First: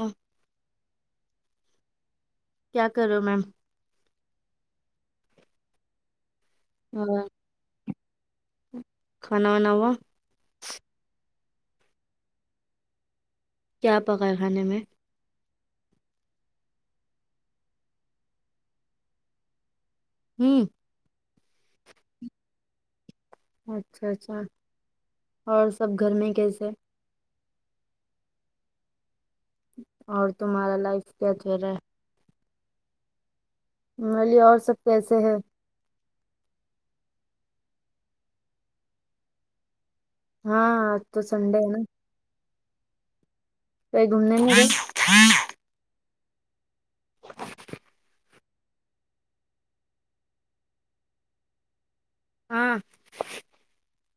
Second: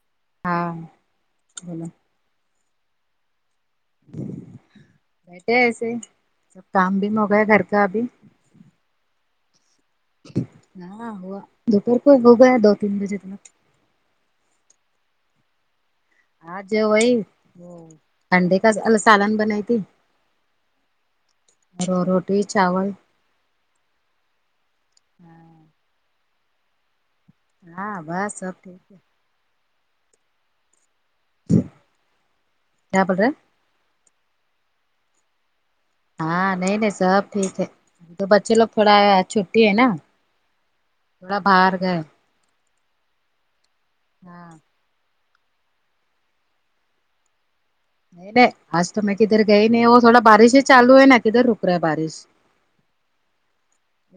آ ہاں کیا کرے ہو میم بیٹھے ایسے ہی سب کام بھی اور ہوگا گھر کا ابھی کھانا وانا ہوا ہاں ہوا دوپہر کو ہو گیا دو تین بجے تک کیا پکا ہے کھانے میں آج وہی انڈے کا از ال سالن بنائی تھی ہمم میں رو روٹی چاول اچھا اچھا اور سب گھر میں کیسے ہے ہاں بس سب ٹھیک ہے اور تمہارا لائف کیا چل رہا ہے کیا بولرا میں بولی اور سب کیسے ہے ہاں نہیں نہیں سب ٹھیک ہے تو بچے لوگ تھوڑا چھٹی ہے نا ہاں آ ج تو تھوڑا سنڈے ہے باہر نا گئے کہی گومنے ہاں نہیں گیی نہیں نہیں آج تو میں کدھر گئی نہیں وہ تھوڑا بارش ہی چالو ہے نا کدھر رک رہا ہے بارش ہاں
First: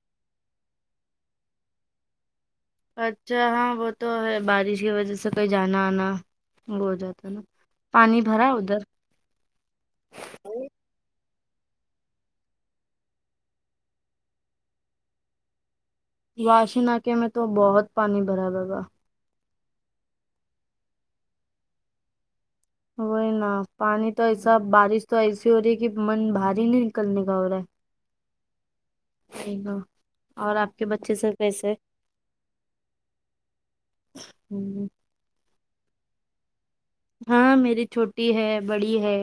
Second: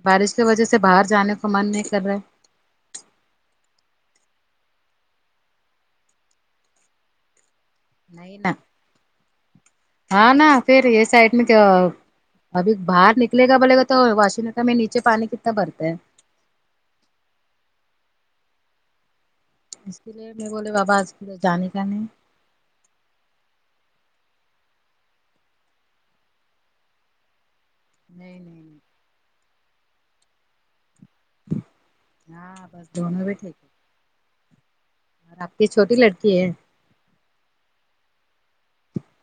بارش کی وجہ سے باہر جانے کو من نہیں کر رہا ہے اچھا ہاں وہ تو ہے بارش کی وجہ سے کہیں جانا آنا وہ ہو جاتا ہے پانی نہیں ن بھرا ہے ادھر ہاں نا پھر یہ سائڈ میں جو ابھی باہر نکلے گا بولے گا تو واش نگ میں نیچے پانی کتنا بھرتا ہے واش نکے میں تو بہت پانی بھرا ہے با اس کے لیے میں بولے بابا آ اس کے لیے جانے کا نہیں وہی نا پانی تو ایسا بارش تو ایسی ہو رہی ہے کہ من بھاری نہیں نکلنے کا ہو رہا ہے نہیں نہیں اور آپ کے بچے سے کیسے ہاں بس دونوں بھی ٹھیک ہے ہوں اور آپ کی چھوٹی لڑکی ہے ہاں میری چھوٹی ہے بڑی ہے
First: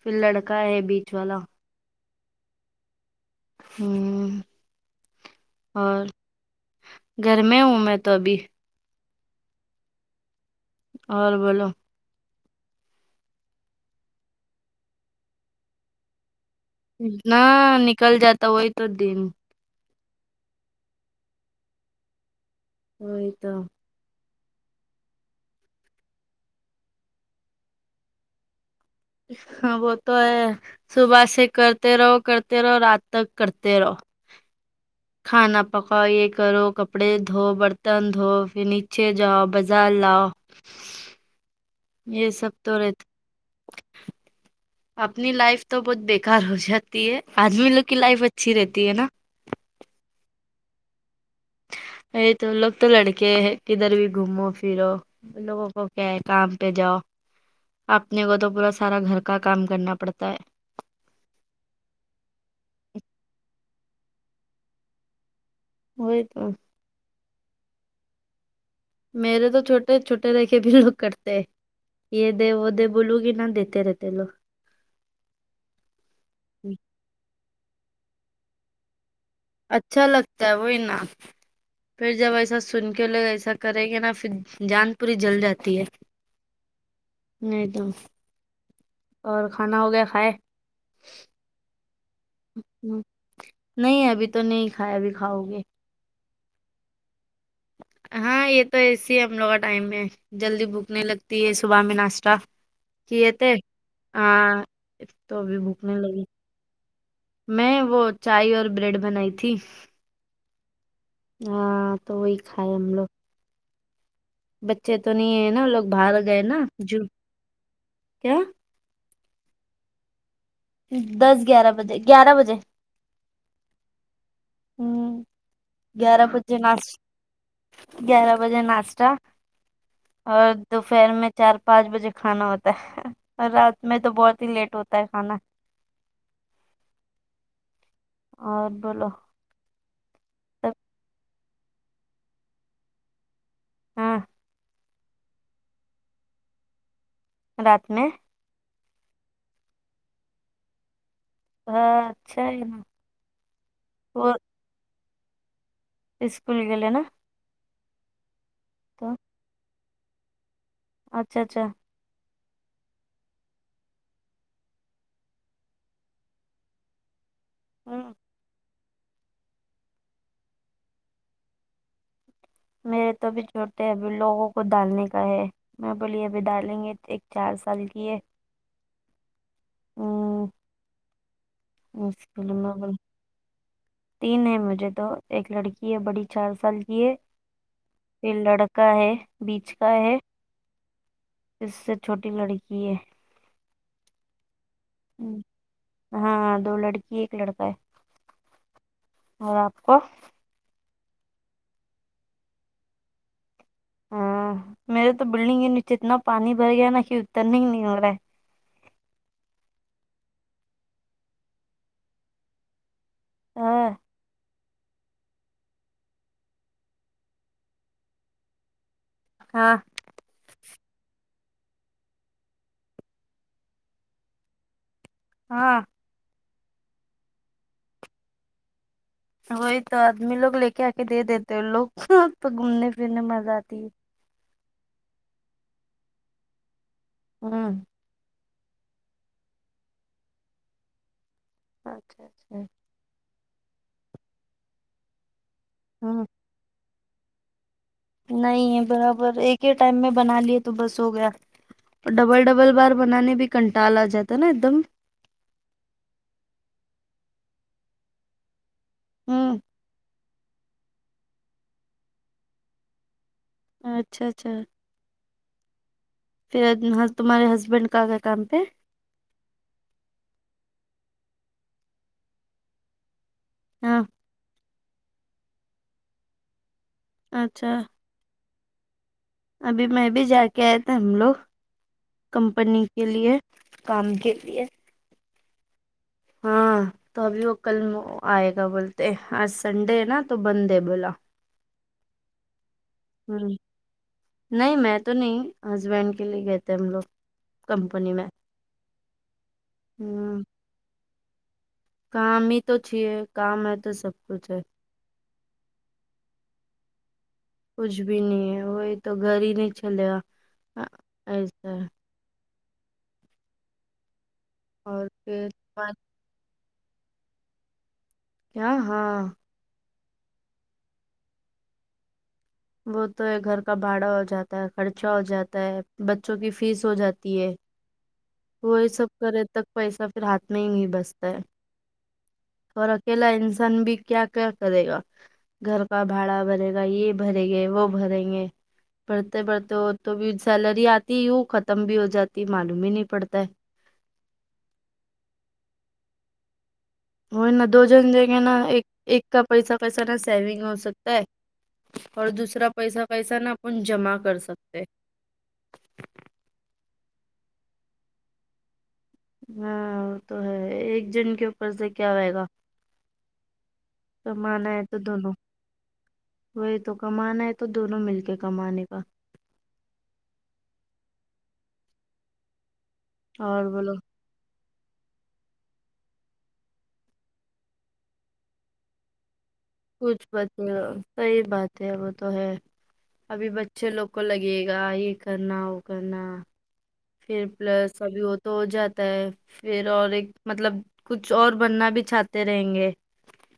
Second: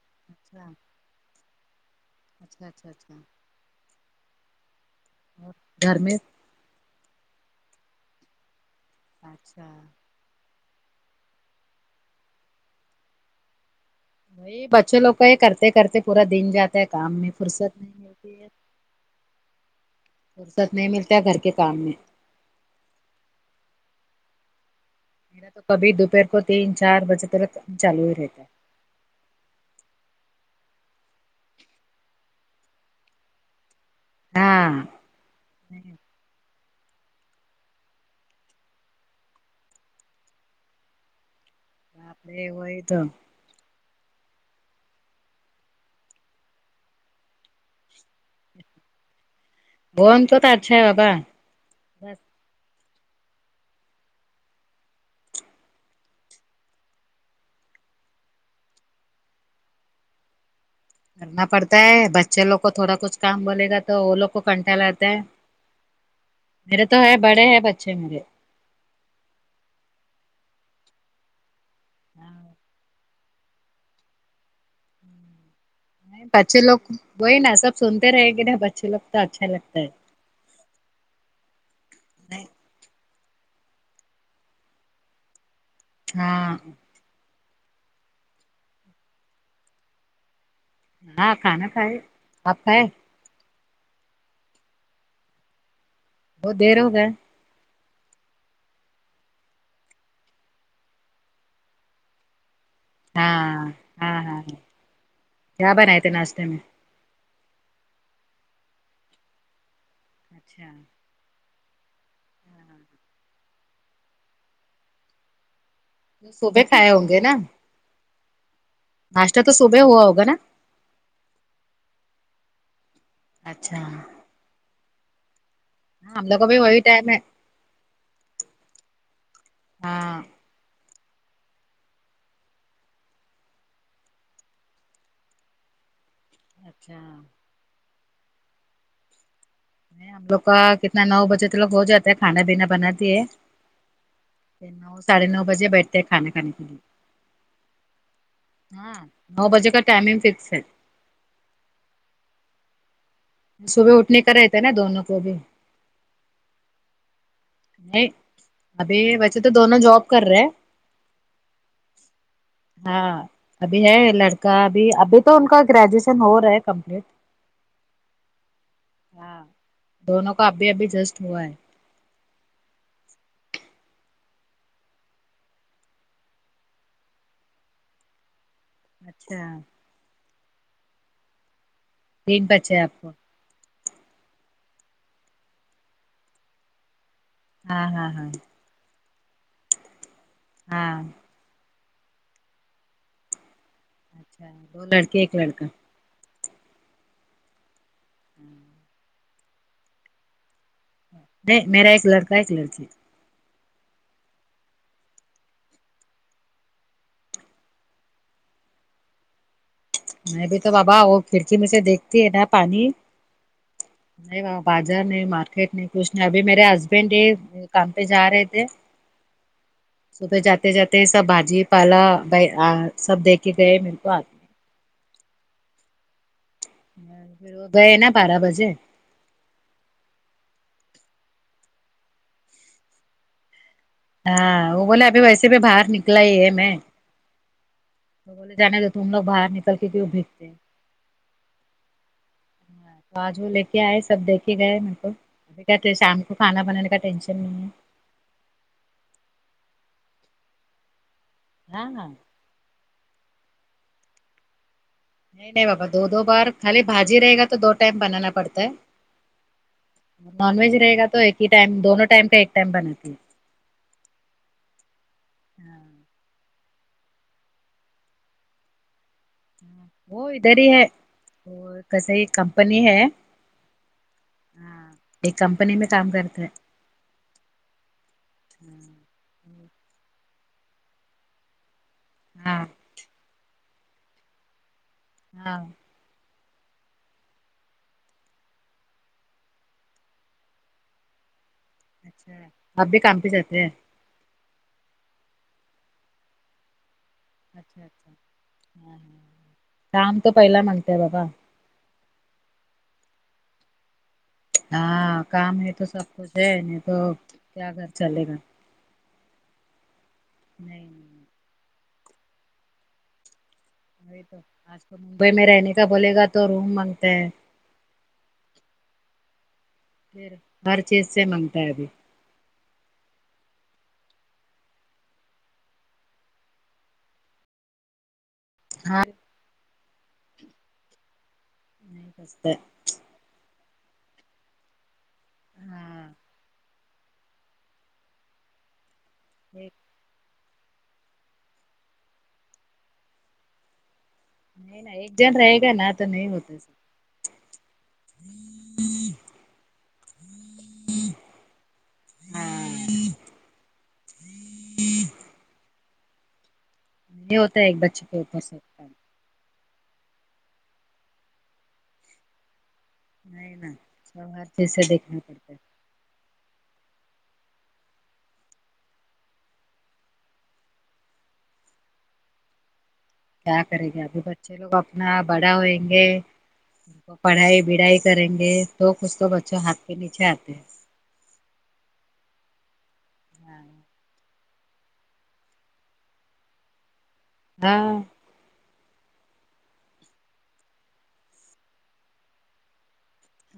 پھر لڑکا اچھا ہے بیچ والا اچھا اچھا اچھا ہ گھر اور میں گھر میں ہوں میں تو ابھی اچھا اور بولو یہ بچولوگ کا یہ کرتے کرتے پورا دن جاتا ہے کام میں نا فرصت نہیں نکل ملتی جاتا ہے وہی تو دن فرصت نہیں ملتا گھر کے کام میں وہی تو میرا تو کبھی دوپہر کو تین چار بجے تلک چالو ہی رہتا ہے ہاں وہ تو ہے صبح سے کرتے رہو کرتے رہو رات تک کرتے رہو ہاں کھانا پکاؤ یہ کرو کپ کپڑے دھو برتن دھو پھر نیچے جاؤ بازار لاؤ باپ یہ رے سب تو وہی رہے تھا اپنی لائف تو بہت بیکار ہو جاتی ہے آدمی لوگ کی لائف ا اچھی رہتی ہے نا بون تو تو اچھا ہے بابا ا بس تو لوگ تو لڑکے کدھر بھی گھومو پھرو ان لوگوں کو کیا ہے کام پہ جاؤ اپنے کو تو پورا سارا گھر کا کام کرنا پڑتا ہے کرنا پڑتا ہے بچے لوگ کو تھوڑا کچھ کام بولے گا تو وہ لوگ کو کنٹال اتا ہے وہی تو میرے تو ہے بڑے ہے بچے میرے میرے تو چھوٹے چھوٹے رہ کے بھی لوگ کرتے یہ دے وہ دے بولو گی نہ دیتے رہتے لوگ بچے لوگ وہی نا سب سنتے رہے گے نا بچے لوگ تو اچھا لگتا ہے اچھا لگتا ہے وہی نام پھر جب ایسا سن کہ لوگ ایسا کریں گے نا پھر جان پوری جل جاتی ہے ہاں نہیں تو اور کھانا ہو گیا کھائے ہاں کھانا کھائے آپ کھائے نہیں ابھی تو نہیں کھایا بھی کھاؤ گے بہت دیر ہوگیا ہاں یہ تو ایسی ہم لوگ کا ٹائم میں جلدی بھوک نی لگتی ہے صبح میں ناشتہ کیے تھے ہاں تو ابھی کیا بھوک نی بنائے تھے لگی ناشتے میں میں وہ چائے اور بریڈ بنائی تھی اچھا ہاں تو وہی کھائے ہم لوگ بچے تو نہیں ہے نا لوگ باہر گئے نا صبح کھائے جو ہوں گے نا کیا ناشتہ تو صبح ہوا ہوگا نا دس گیارہ بجے گیارہ بجے اچھا ہوں ہم گیارہ لوگ کو بجے بھی وہی ناش ٹائم ہے گیارہ بجے ناشتہ ہاں اور تو فرینڈ میں چار پانچ بجے کھانا ہوتا ہے رات میں تو بہت ہی لیٹ ہوتا ہے کھانا اچھا اور بولو ہم لوگ کا تب کتنا نو بجے تو لوگ ہو جاتے ہے کھانا دینا بناتی ہے ہاں ساڑھے نو بجے بیٹھتے ہیں کھانا کھانے کے لیے رات میں ہاں نو بجے کا ٹائمنگ فکس ہے ہاں اچھا ہے صبح اٹھنے کا وہ رہتے ہیں نا دونوں کو بھی اسکول کے لینا نہیں ابھی ویسے تو دونوں جاب کر رہے اچھا اچھا ہاں ابھی ہے لڑکا ابھی ابھی تو ان کا گریجویشن ہو رہا ہے کمپلیٹ ہاں ہاں دونوں کا ابھی ابھی جسٹ ہوا ہے میرے تو بھی چھوٹے ہیں ابھی لوگوں کو ڈالنے کا ہے میں بولی ابھی ڈالیں گے ایک چار سال کی ہے اچھا ہم تین مشکل میں بچے بول آپ کو تین ہے مجھے تو ایک لڑکی ہے بڑی چار سال کی ہے ہاں ہاں ہاں پھر لڑکا ہے بیچ کا ہے ہاں جس سے چھوٹی لڑکی ہے اچھا دو لڑکے ایک ہوں، لڑکا ہاں دو لڑکی ایک لڑکا ہے ہوں اور آپا نہیں میرا ایک لڑکا ایک لڑکی ہاں میرے تو بلڈنگ کے نیچے اتنا پانی بھر گیا نا کہ اترنا نہیں آرہا ہے میں بھی تو بابا وہ کھڑکی میں سے دیکھتی ہے نا پانی ہاں نہیں بازار نہیں مارکیٹ نہیں کچھ نہیں ابھی میرے ہسبینڈ یہ کام پہ جا رہے تھے ہاں صبح جاتے جاتے سب بھاجی پالا سب دیک کے گئے میرے کو ہاں پھر وہ گئے نا بارہ بجے وہی تو آدمی لوگ لے کے آ کے دے دیتے ہیں لوگ پہ گھومنے پھرنے مزہ آتی ہے ہاں وہ بولے ابھی ویسے بھی باہر نکلا ہی ہے میں ہاں تو بولے جانے تھ تم لوگ باہر نکل کے کیوں بھیگتے ہیں اچھا اچھا آج وہ لے کے آئے سب دیکھے گئے میر کو بیٹھے شام ہاں کو کانا بنانے کا ٹینشن نہیں ہے نہیں ہے برابر ایک ہی ٹائم میں بنا لیے تو بس ہو گیا ہاں ہاں اور ڈبل ڈبل بار بنانے بھی کنٹال آجاتا ہے نا ایک دم نہیں نہیں بابا دو دو بار خالی بھاجی رہے گا تو دو ٹائم بنانا پڑتا ہے ہوں نان ویج رہے گا تو ایک ہی ٹائم دونوں ٹائم کا ایک ٹائم بناتی ہے اچھا اچھا ہاں پھر تمہارے ہسبینڈ کا گ کام پہ ہ وہ ادھر ہی ہے اور کیسے ہی کمپنی ہے ہاں ہاں ایک کمپنی میں کام کرتا ہے اچھا ابھی میں بھی جا کے آیا تھا ہم لوگ ہاں کمپنی کے لیے کام کے لیے ہاں ہاں تو ابھی وہ کل آئے گا بولتے آج سنڈے ہے نا تو بند ہے بولا اچھا آپ بھی کام پہ ہوں جاتے ہیں نہیں میں تو نہیں ہسبینڈ کے لیے گئے تھے ہم لوگ اچھا اچھا کمپنی میں کام تو ہوں پہلا مگتا ہے بابا کام ہی تو چے کام ہے تو سب کچھ ہے ہاں کام ہے تو سب کچھ ہے نہیں تو کیا گھر کچھ بھی چلے گا نہیں ہے وہی تو گھر ہی نہیں چل نہیں نہیں ایسا ہے نہیںی تو آج تو اور ممبئی میں پھر رہنے کا بات بولے گا تو روم مانگتے ہیں آ ہاں پھر ہر چیز سے مانگتا ہے ابھی وہ تو ہے گھر کا بھاڑا ہو جاتا ہے خرچہ ہو جاتا ہے بچوں کی فیس ہو جاتی ہے وہی ہاں سب کرے تک پیسہ پھر ہاتھ میں ہی نہیں بچتا ہے نہیں سس اور اکیلا انسان بھی کیا کیا کرے گا گھر کا ہاں بھاڑا بنے یہ بھریں گے وہ بھریں گے بڑھتے ایک بڑھتے وہ تو سیلری آتی وہ ختم بھی ہو جاتی معلوم ہی نہیں پڑتا ہے نہیں ن ایک جن رہے گا نا تو نہیں ہوتا وہ نا دو جن جیں گے نا ایک ایک کا پیسہ پیسہ نہا سیونگ ہو سکتا ہے اور ہاں دوسرا پیس پیس نا اپن جمع کر سکتے ہیں ہوتا ہے ایک بچے کے اوپر ہاں وہ تو ہے ایک جن کے اوپر سے کیا ہوئے گا نہیں نا ک سب ہر مانا چیز ہے سے تو دیکھنا دونوں پڑتا ہے وہی تو کمانا ہے تو دونوں مل کے کمانے کا کیا اور کریں بولو گے ابھی بچے لوگ اپنا بڑا ہوئیں گے پڑھائی بڑھائی کریں گے تو کچھ تو بچوں ہاتھ کے نیچے کچھ بت آتے ہیں صحیح بات ہے وہ تو ہے ابھی بچے لوگ کو لگے گا یہ کرنا وہ کرنا پھر ہاں پلس ابھی ہوتا تو ہو جاتا ہے پھر اور ایک مطلب کچھ اور بننا بھی چاہتے رہیں گے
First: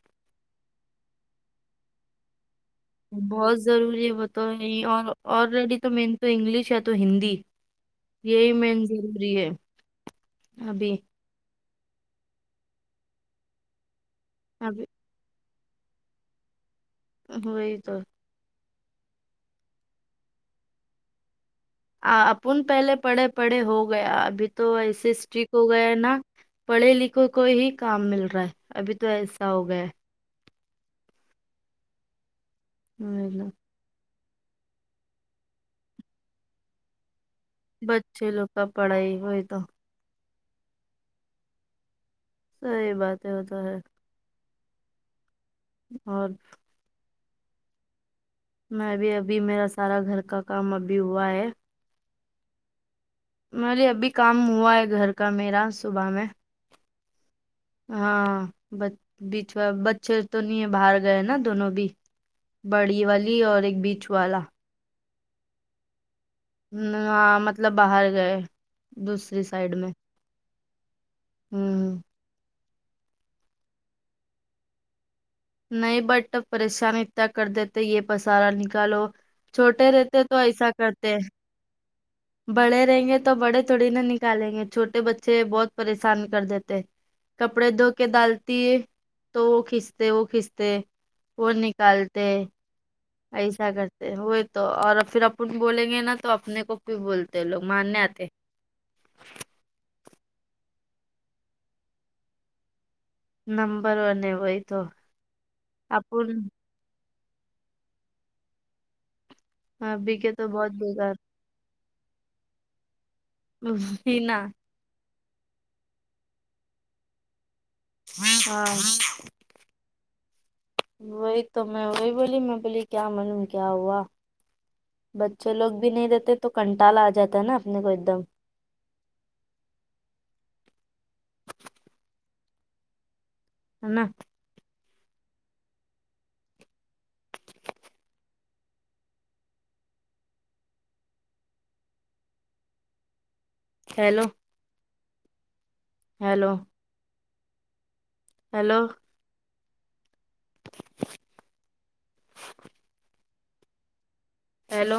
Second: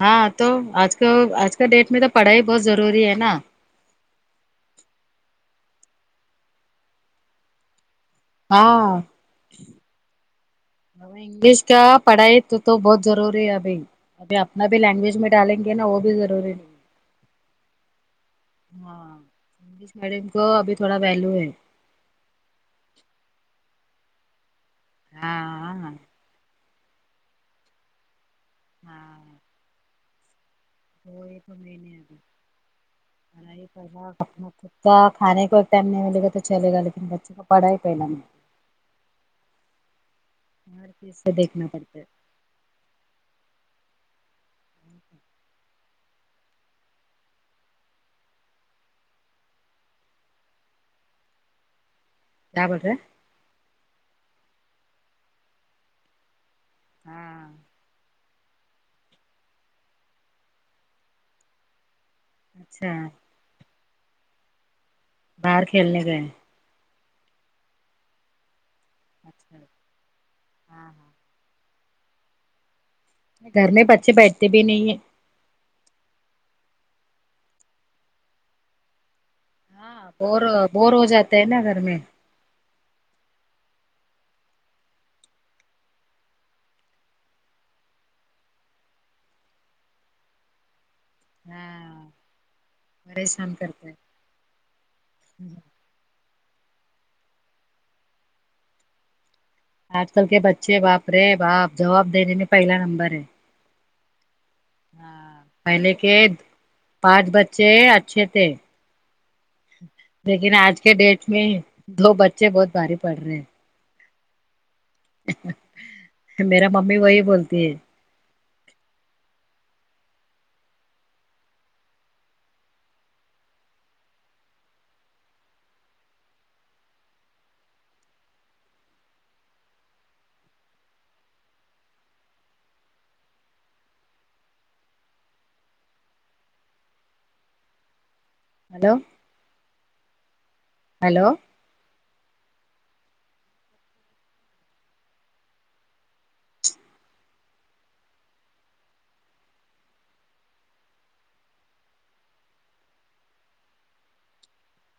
ہاں تو آج کا آج کا ڈیٹ میں تو پڑھائی بہت ضروری ہے نا بہت ضروری ہے وہ تو یہ اور آلریڈی تو مین تو انگلش ہے تو ہندی یہی مین ہاں ضروری ہے ابھی انگلش کا پڑھائی تو بہت ضروری ہے ابھی ابھی اپنا بھی لینگویج میں ڈالیں گے نا وہ بھی ضروری وہی تو ہاں انگلش میڈیم کو ابھی تھوڑا ویلو ہے آ اپن پہلے پڑھے پڑھے ہو گیا ابھی تو ایسے اسٹیک ہو ہاں گیا ہے نا پڑھے لکھے کو ہی کام مل رہا ہے ابھی تو ہاں ایسا ہو گیا ہے وہ ایک دو مہینے آبھی ھمم پہ اپنا کتا کھانے کوئی ٹائم نہیں ملے گا تو چلے گا لیکن بچے کا بچے لوگ کا پڑھائی ہوئے تو ہر چیز سے دیکھنا پڑتا ہے صحیح بات ہے وہ تو ہے اور میں ابھی ابھی میرا سارا گھر کا کام ابھی ہوا ہے کیا بولے مے ابھی بولی کام ہوا ہے گھر کا میرا صبح میں ہاں ہاں بیچ بچے تو نہیں ہے باہر گئے ہے نا دونوں بھی اچھا بڑی والی اور ایک بیچ والا باہر کھیلنے گئے ہاں مطلب باہر گئے دوسری اچھا سائڈ میں ہاں ہاں ھممم گھر میں بچے بیٹھتے بھی نہیں ہیں نہیں بٹ پریشان اتنا کر دیتے یہ پسارا نکالو چھوٹے ہاں رہتے تو بور ایسا بور ہو کرتے جاتے ہیں نا گھر میں بڑے رہیں گے تو بڑے تھوڑی نہ نکالیں گے چھوٹے بچے بہت پریشان کر دیتے کپڑے دھو کے ڈالتی ہے تو وہ کھنچتے کتوہ کھنچتے وہ ہاں نکالتے پریشان ایسا ہیں کرتے ہوئی تو اور پھر اپن بولیں گے نا تو اپنے کوکیو بولتے لوگ مارنے آتے آج کل کے بچے باپ رے باپ جواب دینے میں پہلا نمبر ہے نمبر ون ہے وہی تو ہاں پہلے آپن کے پانچ بچے اچھے تھے بکے تو لیکن بہت آج کے بےکار ڈیٹ میں دو بچے بہت بھاری پڑھ رہے ہیں و ہی نہ میرا ممی وہی بولتی ہے ہاں وہی تو میں وہی بولی میں بولی کیا معلوم کیا ہوا بچے لوگ بھی نہیں دیتے تو کنٹال آ جاتا ہے نا اپنے کو ایک دم ہے نا hello hello hello hello hello hello